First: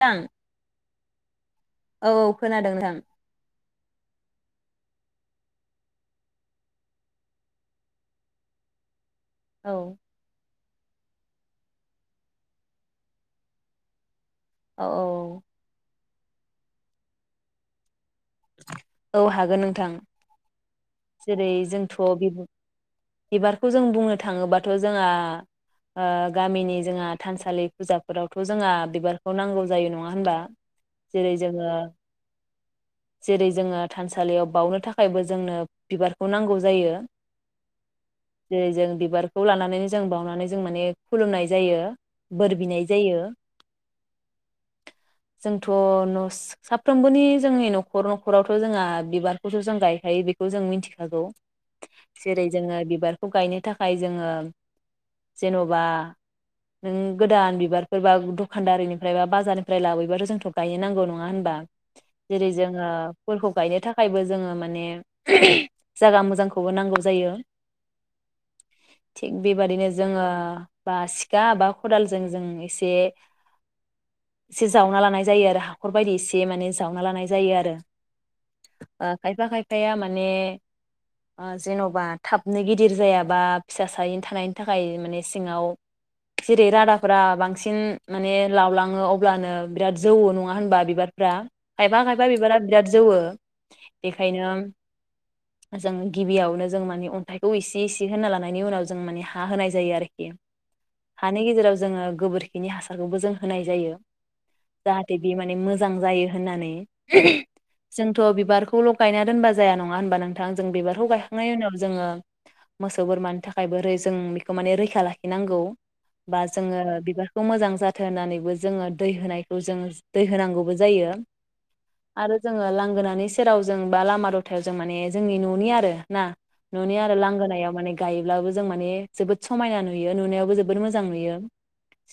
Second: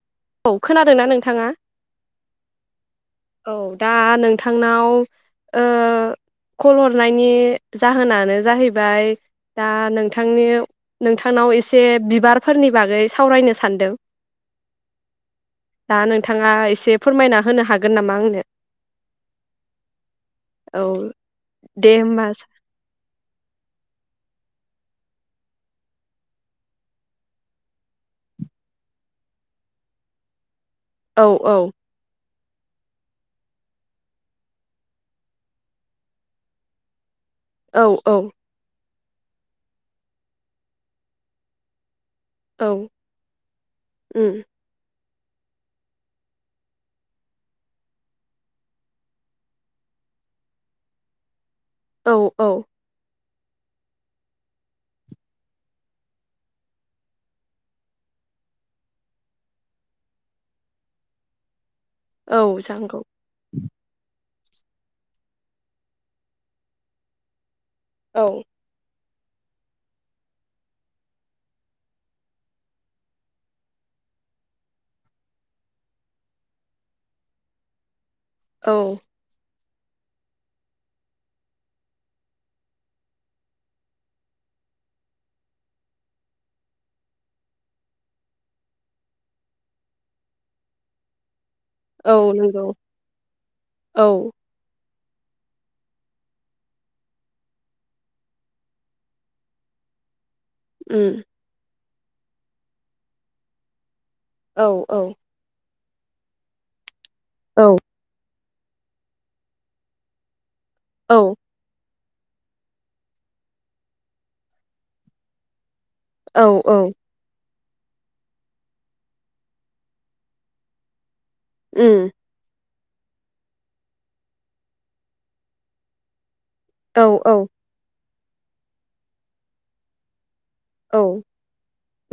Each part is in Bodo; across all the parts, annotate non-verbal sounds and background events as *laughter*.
थां औ खोनादोंना नोंथाङा? औ औ खोनादों नोंथां औ दा नोंथांनाव ओ कल हरनायनि जाहोनानो जाहैबाय दा औ नोंथांनियाव। नोंथांनाव एसे बिबारफोरनि बागै सावरायनो सानदों। औ औ। दा नोंथाङा एसे फोरमायना होनो हागोन नामा? आंनो औ हागोन नोंथां औ जेरै दे जोंथ' होमबा बिबार बिबारखौ जों बुंनो थाङोबाथ'। थ जोंहा ओ गामिनि जोंहा थानसालि फुजाफोरावथ जोंहा बिबारखौ नांगौ जायो नंङा होनबा? औ जेरै औ जोङो। जेरै जोंङो थानसालियाव बाउनो थाखायबो जोंनो बिबारखौ नांगौ जायो। औ औ जेरै जों बिबारखौ लानानै जों बावनानै जों माने खुलुमनाय जायो बोर औ बिनाय जायो उम जोंथ न साफ्रोमबोनि जोंनि नखर नखर नखरावथ जोंहा बिबारखौथ जों गायखायो बेखौ जों मिथिखागौ औ जेरै औ जोंङो बिबार थ गायनो थाखाय जोङो जेनबा नों गोदान बिबारफोरबा दखानदारिनिफ्राय बा बाजारनिफ्राय लाबोयोबाथ जोंथ गायनो नांगौ नङा होनबा *unintelligible* औ जोङो जांगौ फोरखौ गायनो थाखायबो जोङो माने *unintelligible* जागा मोजांखौबो नांगौ जायो औ थिग बेबादिनो जोङो बा सिखा बा खदालजों जों एसे एसे जावना लानाय जायो आरो हाखर बायदि एसे माने जावना लानाय जा जायो आरो औ आ खायबा खाय आखाया माने जेनबा थाबनो गिदिर जायाबा फिसा सायैनो थानायनि थाखाय माने सिङाव जेरै रादाफोरा बांसिन माने लावलाङो अब्लानो बिराद जौ नङा होनबा बिबारफ्रा बा औ बिबारा नंगौ बिराद जौवो औ एखायनोम जों गिबियावनो जों माने अन्थाइखौ इसे इसे होनना लानायनि उनाव जों माने हा होनाय जायो आरोखि। उम हानि गेजेराव जोङो गोबोरखिनि हासारखौबो जों होनाय जायो। औ औ जाहाथे बे माने मो जां जायो होननानै। औ जोंथ बिबार खौल गायना दोनबा जाया नङा होनबा नोंथां। जों बिबारखौ औ गायखांनायनि उनाव जोङो। मोसौ बोरमानि थाखाय बोरै जों बेखौ माने रैखा लाखिनांगौ बा औ जोङो औ बिबारखौ मोजां। जाथों होनानैबो जोङो दै होनायखौ जों दै होनांगौबो जायो। उम आरो जोङो लां गोनानि सेराव जों बा लामा दथायाव जों माने जोंनि ननि आरो ना न'नि औ आरो औ लांगोनायाव माने गायोब्लाबो जों माने जोबोद समायना नुयो, नुनायाव बो जोबोद मोजां उम नुयो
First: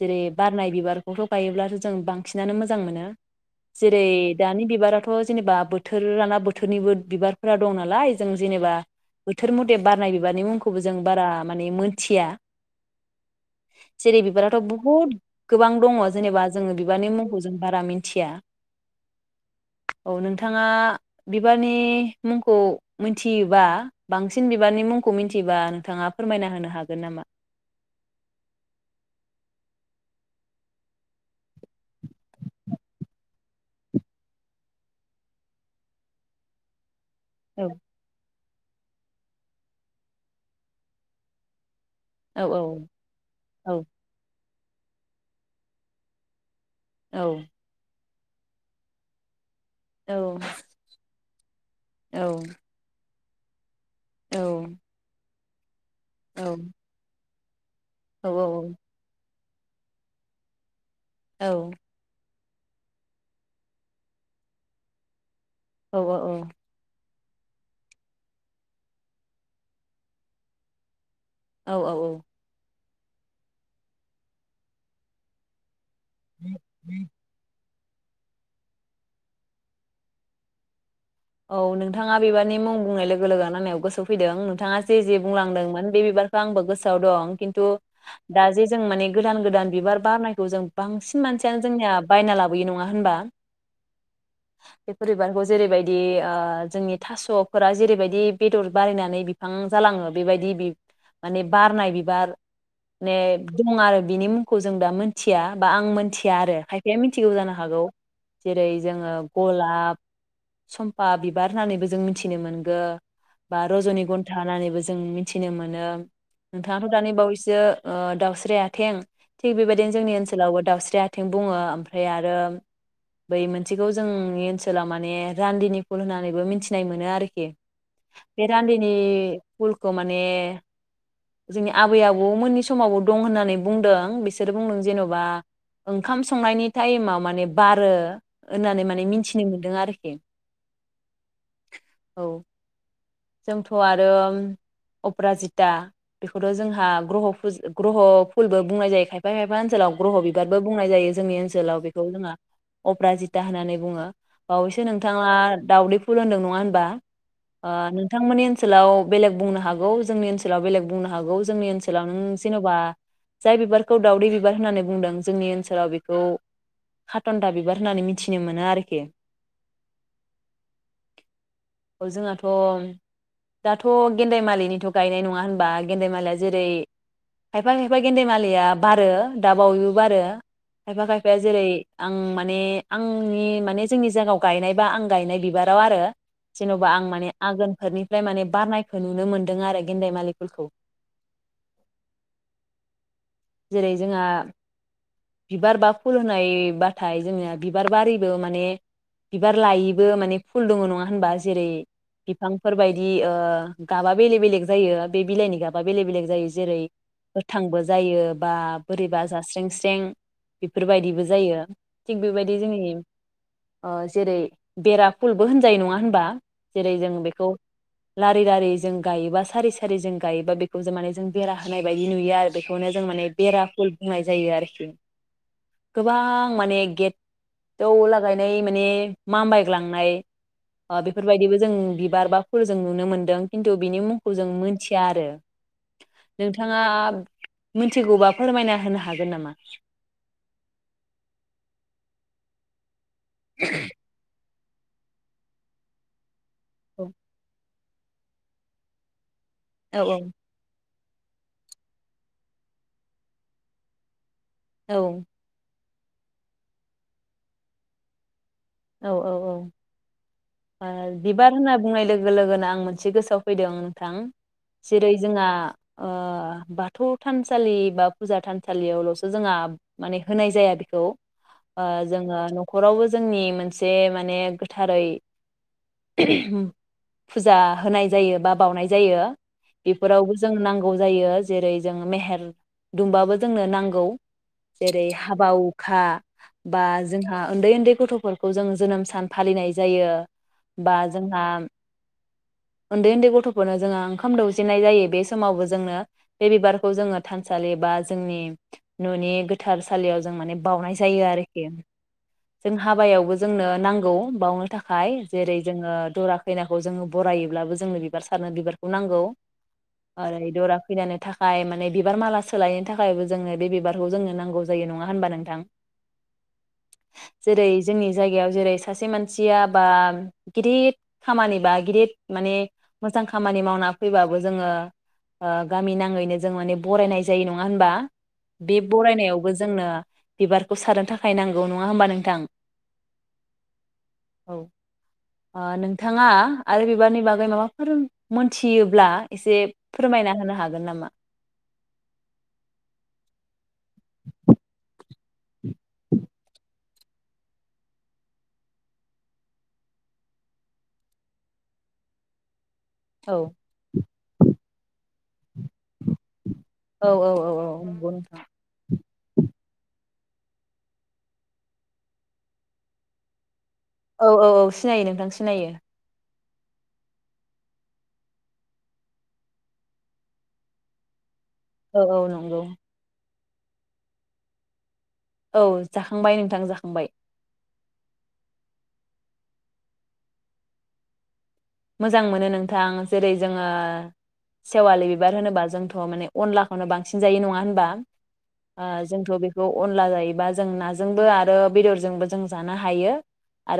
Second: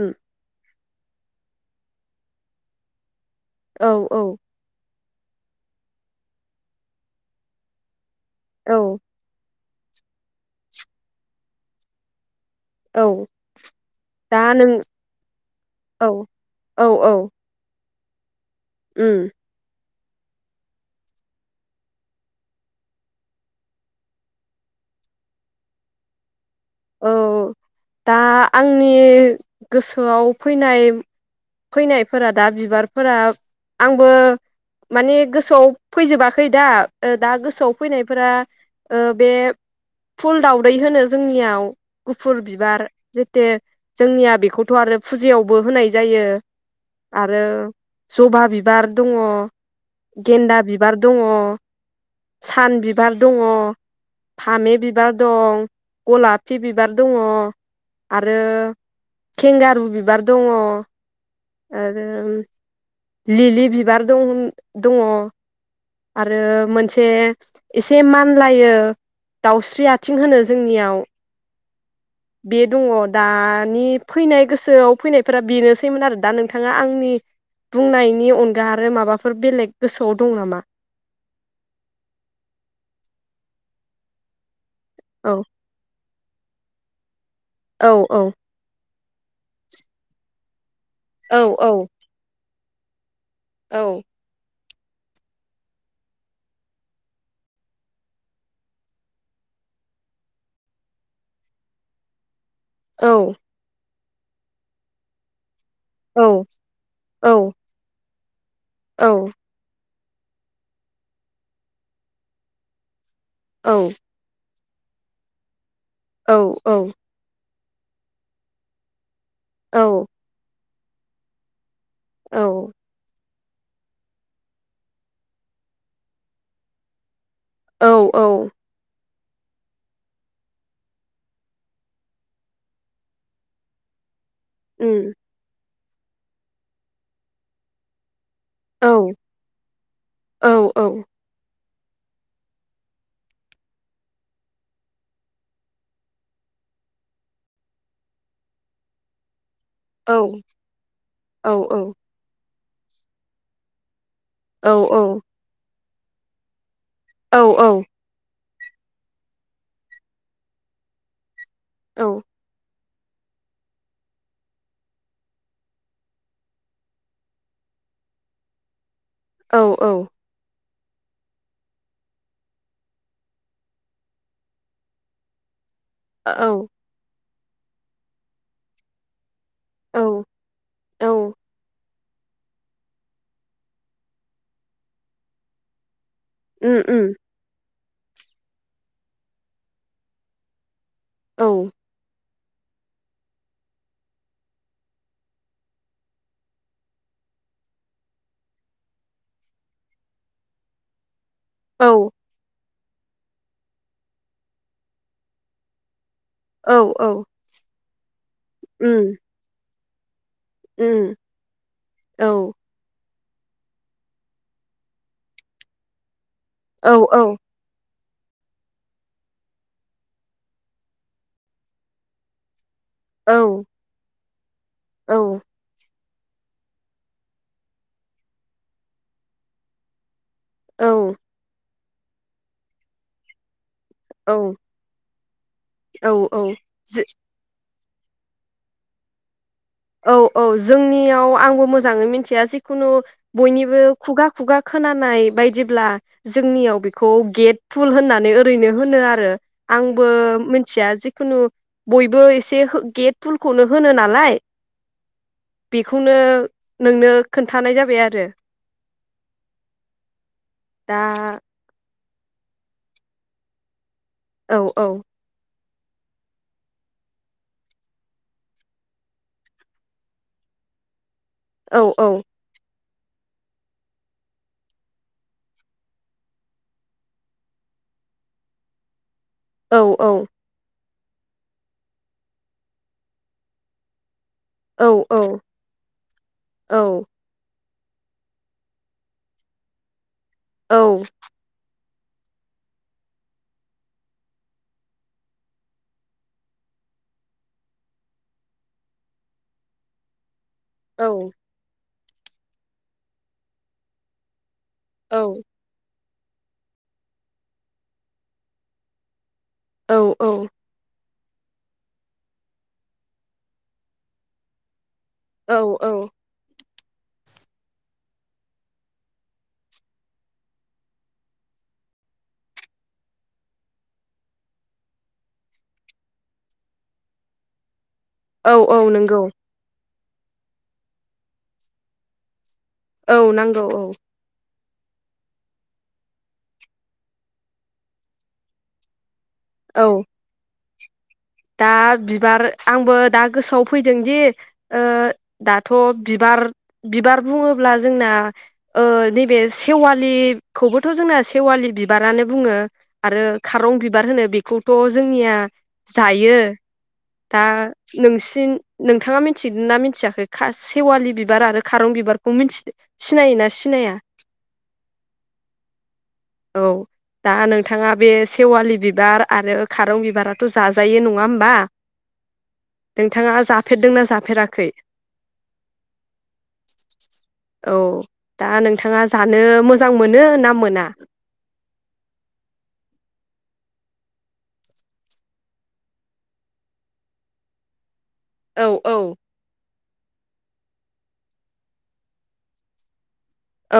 जेरै बारनाय बिबारफ खौथ गायोब्लानो जों बांसिनानो मोजां मोनो। औ औ बि बिबाराथ जेनेबा बोथोर लाना बोथोरनिबो बिबारफोरा दं नालाय जों जेनेबा औ बोथोर म बे बारनाय बिबारनि मुंखौबो जों बारा माने मोनथिया। औ जेरै दा बिबाराथ नों बहुत गोबां दङ, औ जेनेबा जोङो बिबारनि मुंखौ जों बारा मि थिया। ओम। औ नोंथाङा बिबारनि मुंखौ मिथियोबा बांसिन बिबारनि मुंखौ मिथियोबा नोंथाङा फोरमायना होनो हागोन औ नामा? दा आंनि। गोसोआव फैनाय फैनायफोरा दा बिबारफोरा आंबो माने गोसोआव फैजोबाखै दा ओ दा औ गोसोआव फैनायफोरा। ओ बे फुल दावदै होनो जोंनियाव। गुफुर औ बिबार जेते औ जोंनिया बेखौ थ आरो फुजायावबो होनाय जायो। औ आरो। जबा बिबार दङ औ गेन्दा बिबार दङ औ *inaudible* सान बिबार दङ फामे बिबार दं औ फि बिबार दङ औ आरो औ थेंगारु बिबार दङ। आरो लिलि बिबार दं दङ आरो मोनसे एसे मानलायो दाउस्रि आथिं होनो जोंनियाव औ औ औ बे दङ दानि फैनाय गोसोआव फैनायफोरा बेनो सैमोन आरो दा नोंथाङा औ आंनि बुंनायनि अनगा आरो माबाफोर बेलेग गोसोआव दं नामा? औ नोंथाङा बिबारनि मुं बुंनाय लोगो लोगो आंनियाव गोसो फैदों नोंथाङा जे जे औ बुंलांदोंमोन बे बिबार आंबो गोसोआव दं। किन्तु औ औ दा जे जों माने गोदान गोदान बिबार बारनायखौ जों बांसिन औ मानसियानो औ जोंनिया बायना लाब बै नङा होनबा औ बेफोर बिबारखौ जेरैबाय बे ओ जोंनि थासफोरा जेरैबायदि बेदर बारिनानै बिफां जालाङो बेबायदि बि माने बारनाय बिबार औ ने दं आरो बिनि मुंखौ जों दा मोनथिया बा आं औ मोन्थिया आरो, खायफाया औ मिथिगौबो जानो हागौ। जेरै जोङो औ गलाब सम्पा बिबार होननानैबो जों मिथिनो मोनगो बा रजनि घन्था होनानानैबो जों मिथिनो मोनो औ औ नोंथांङाथ' दानि बावैसो ओ दाउस्रि आथें थिग औ बेबायदिनो जोंनि ओनसोलावबो दावउसिन जेहाथिं बुङो ओ ओमफ्राय आरो औ बै मोनसेखौ जोंनि ओनसोला माने रान्दिनि फुल होननानैबो मिथिनाय मोनो आरोखि औ बे औ रान्दि उलखौ माने जोंनि आबै आबौ मोननि समावबो दं होननानै बुंदों बिसो सोरो बुं नों उम जेनबा ओंखाम संनायनि टाइमाव माने बारो होननानै औ माने मिथिनो मोन्दों आरोखि औ औ औ जोंथ आरो अप्रााजिता बेखौथ जोंहा ग्रह फु ग्रह फुलबो बुंनाय जायो खायफा खायफानो ओनसोलाव औ ग्रह बिबारबो बुंनाय जायो जोंनि औ ओनसोलाव बेखौ जोंहा अप्राजिता होननानै बुङो । औ बावैसो नोंथांङा दाावदै फुलुमदों नङा होनबा? औ औ योनि ओनोलाव बेलग बुंनो हागौ जोंनि ओनसाव बेले बुंनो हागौ। जोंनि औ ओनसोलाव नों जेनबा जाय बिबारखौ दावदै बिबार होननानै बुंदों जोंनि ओनसोलाव बेखौ खाटन्दा बिबार होननानै मिथिनो मोनो आरोखि। औ औ औ जोंहथ दाथ गेन्दाय मालिनिथ गायनाय नङा होनबा। गेन्देमालाया जेरै खायफा खायफा गेन्देमालिया बारो औ दाबावोबो आरो खायफा खायफाया जेरै आं माने आंनि माने जोंनि जायगायाव गायनाय बा आं गायनाय बिबाराव आरो उम जेनबा उम आं माने आगोन फोरनिफ्राय माने बारनायखौ नुनो मोन्दों आरो गेन्देमालिफोरखौ औ जेरै जोंहा बिबार बा फुल होननायबाथाय जोंनिया बिबार बारिबो माने बिबार लायैबो माने फुल दङ नङा होनबा? जेरै औ फोर बायदि ओ गाबा बेले बेलेग जायो बे बिलाइनि गाबा बेले बेले जायो जेरै औ उम औ गोथांबो जायो बा बोरैबा जास्रें। जें बेफोरबायदिबो जायो थिग बेबायदि जोंनि ओ जेरै बेरा फुलबो होनजायो नंङा होनबा औ जेरै जों औ बेखौ लारि लारि जों गायोबा सारि सारि जों गायोबा बेखौ जों माने जों बेरा होनाय बायदि नुयो आरो। बेखौनो जों माने बेरा फुल बुंनाय जायो आरो औ गोबां माने गेटआव लागायनाय माने माम बायग्लांनाय। अ बेफोरबायदिबो जों बारबाफोर जों नुनो मोन्दों खिन्थु बिनि मुंखौ जों मोनथिया आरो औ औ नोंथाङा जो मिथिगौबा फोरमायना होनो हागोन नामा? औ औ जोंनियाव आंबो मोजांङै मिथिया जिखुनु बयनिबो खुगा खुगा खोनानाय बायदिब्ला जोंनियाव औ बेखौ गेट फुल होननानै ओरैनो होनो आरो। औ आंबो मिथिया जो खुनु बयबो एसे गेट फुलखौनो होनो नालाय औ। बेखौनो नोंनो खोन्थानाय जाबाय आरो । औ औ दा औ बिबार होनना बुंनाय लोगो। लोगो लोगोनो आं मोनसे गोसोआव फैदों थां औ औ जेरै जोंहा ओ बाथौ थानसालि बा फुजा थानसालियावलसो जोंहा माने होनाय जाया बेखौ। औ ओ औ जोंङो नं नखरावबो जोंनि मोनसे मोनसे माने गोथारै फुजा होनाय जायो बा बावनाय जायो औ बेफोरावबो जों नांगौ। गौ जायो जेरै जों मेहेर दुमबाबो जोंनो नांगौ जेरै औ औ हाबा हुखा औ बा जोंहा उन्दै उन्दै गथ'फोर खौ जों जोनोम सान फालिनाय जायो। औ बा जोंहा उन्दै उन्दै गथफोरनो जोंहा ओंखाम दौजेननाय जायो बे समावबो जोंनो बे बिबारखौ जोङो थानसालि बा जोंनि ननि गोथारसालियाव जों माने। बावनाय औ जायो आरोखि जों हाबायावबो। जोंनो नांगौ बावनो थाखाय जेरै जोङो दरा खैनाखौ जोङो बरायोब्लाबो जोंनो बिबार सारनो बिबारखौ नांगौ आरो दरा खैनानो थाखाय माने बिबार माला सोलायनो थाखायबो जोंनो बे बिबारखौ जोंनो नांगौ जायो नङा होनबा नोंथां औ औ जेरै जोंनि जायगायाव जेरै सासे मानसिया बा गिदिद खामानि बा गिदिद माने मोजां खामानि मावना फैबाबो जोङो ओ गामि नाङैनो जों माने बरायनाय जायो नङा होनबा औ औ बे नंगौ बरायनायावबो जोंनो। बिबारखौ सारनो थाखाय नांगौ नङा होमबा नोंथां औ नांगौ औ। औ नोंथाङा आरो बिबारनि बागै माबाफोर मोनथियोब्ला एसे औ फोरमायना होनो हाग नोनामा दा बिबार आंबो दा गोसोआव फैदों दि ओ दाथ' बिबार बिबार बुङोब्ला जोंना ओ नैबे सेवालिखौबोथ' जोंना सेवालि बिबारानो बुङो। आरो औ खारं बिबार होनो बेखौथ जोंनिया जायो औ दा औ औ नंगौ नोंसिन नोंथाङा मिथिगोन ना मिथियाखै? खासि सेवालि बिबार आरो खारं बिबारखौ मिथि सिनायोना सिनाया औ औ औ सिनायो नोंथां सिनायो। औ दा नोंथाङा बे सेवालि बिबार आरो खारं बिबाराथ' जाजायो नङा होमबा? औ औ नंगौ फेरदोंना जाफेराखै औ जाखांबाय नोंथां जाखांबाय। औ दा नोंथाङा जानो मोजां मोनो ना मोना। मोजां मोनो नोंथां जेरै जोङो सेवालि बिबार होनोबा जोंथ माने अनलाखौनो बांसिन जायो नङा होनबा औ ओ औ जोंथ' बेखौ अनला जायोबा जों नाजोंबो आरो बेदरजोंबो जों जानो हायो।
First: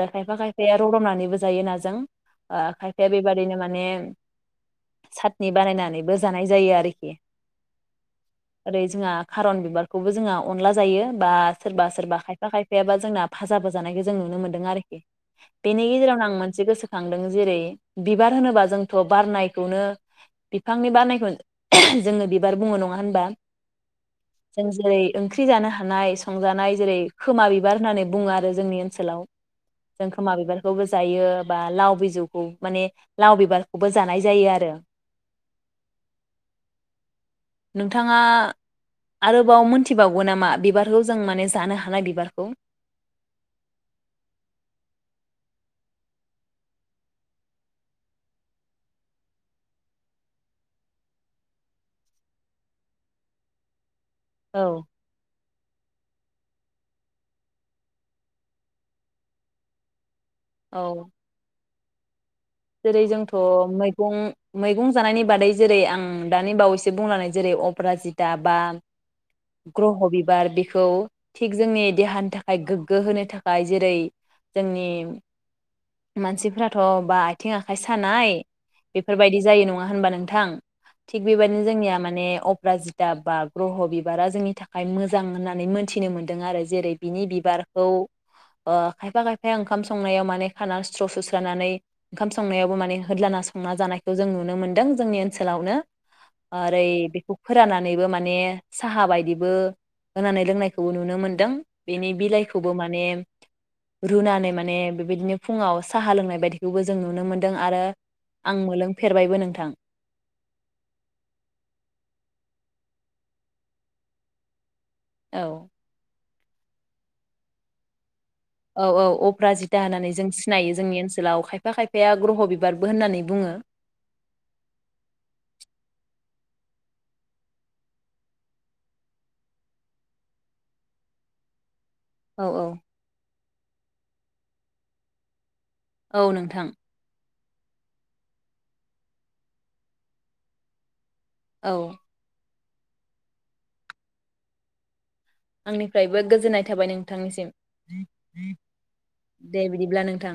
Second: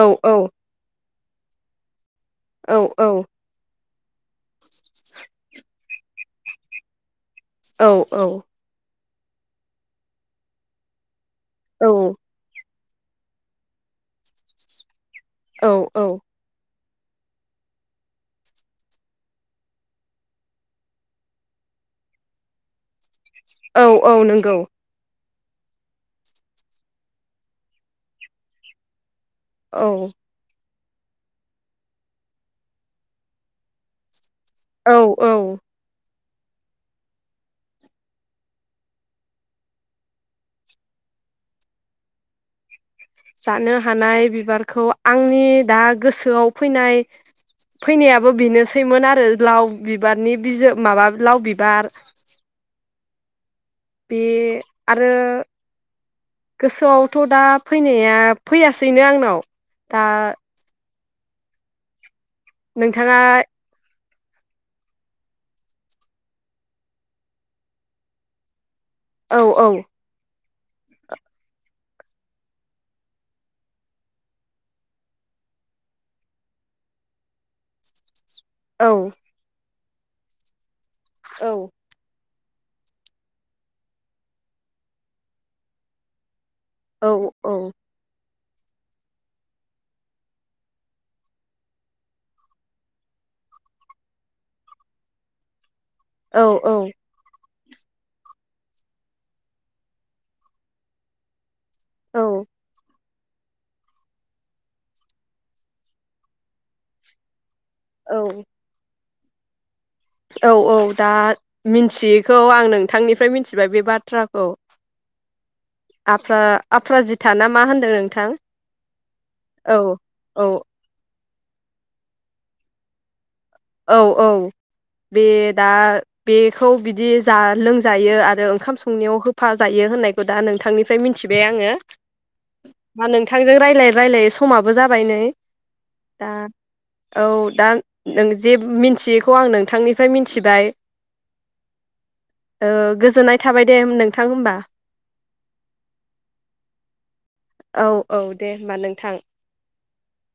औ औ खायफा खायफाया रदबनानैबो जायो नाजों। ओ औ औ खायसेया बेबादिनो माने साटनि बानायनानैबो जानाय जायो आरोखि औ औ ओरै जोंहा खारन बिबारखौबो जोंहा अनला जायो। बा सोरबा सोरबा खायफा खायफा बा जोंना भाजाबो जानायखौ जों नुनो मोन्दों आरो। औ बेनि गेजेरावनो आं मोनसे गोसो दों जेरै बिबार होनोबा जोंथ बारनायखौनो बिफांनि बारनायखौनो जोङो बिबार बुङो नङा होनबा? औ औ नोंगौ जों जेरै ओंख्रि जानो हानाय संजानाय जेरै खोमा बिबार होननानै बुङो आरो जोंनि ओनसोलाव। औ *inaudible* जों खोमा बिबार खौबो जायो बा लाव बिजौखौ माने लाव बिबारखौबो जानाय जायो आरो औ औ नोंथाङा आरोबाव मोनथिबावगो नामा बिबारखौ जों माने जानो हानाय बिबारखौ? जानो हानाय बिबारखौ आंनि दा गोसोआव फैनाय फैनायाबो बेनोसैमोन आरो लाव बिबारनि बिजौ माबा लाव बिबार बे औ आरो गोसोआवथ दा फैनाया फैयासैनो आंनाव दा औ जेरै नोंथाङा जोंथ मै मैगं मैगं जानायनि बादै जेरै आं दानि बावैसो बुंलांनाय जेरै अपराजिता बा औ औ ग्रह बिबार बे खौ थिग जोंनि देहानि थाखाय गोग्गो होनो थाखाय जेरै जोंनि मानसिफ्राथ बा आथिं आखाइ सानाय औ बेफोरबायदि जायो नङा होनबा नोंथां थिग औ बेबायदिनो जोंनिया माने अप राजिता बा ग्रह बिबारा जोंनि थाखाय मोजां होननानै मोनथिनो मोनदों आरो। जेरै औ बिनि औ बिबारखौ ओ खायफा खायफाया ओंखाम संनायाव माने खाना स्र' सुस्रानानै ओंखाम संनायावबो माने होदलाना संना जानायखौ जों नुनो मोन्दों जोंनि ओनसोलावनो। औ आरो औ रै ब फोराननानैबो माने साहा बायदिबो होनानै लोंनायखौबो नुनो मोनदों। बेनि औ बिलाइखौबो माने रुनानै माने बेबायदिनो फुङाव साहा लोंनाय बायदि बेवबो जों नुनो मोन दों आरो आं मोलों फेरबायबो नोंथां। औ औ दा मिन्थियैखौ आं नोंथांनिफ्राय मिथिबाय बे बाथ्राखौ। औ आफ्रा-आफ्रा जिथा ना मा होन्दों नोंथां। औ औ अप्रा औ जिता होननानै जों औ सिनायो जोंनि ओनसोलाव। खायफा खायफाया ग्रह बिबारबो होननानै बुङो‌ । औ औ बे दा बेखौ बिदि जा लोंजायो आरो ओंखाम संनायाव होफा जायो होननायखौ दा नोंथांनिफ्राय मिथिबाय आंङो । औ औ थांजों रायलाय रायलायै समाबो जाबाय नै । औ दा नोंथां औ दा नों जे मिन्थियैखौ आं नोंथांनिफ्राय मिथिबाय। औ। ओ गोजोननाय थाबाय दे नोंथां होमबा । आंनिफ्रायबो गोजोननाय थाबाय नोंथांनिसिम औ औ दे होमबा नोंथां दे बिदिब्ला नोंथां।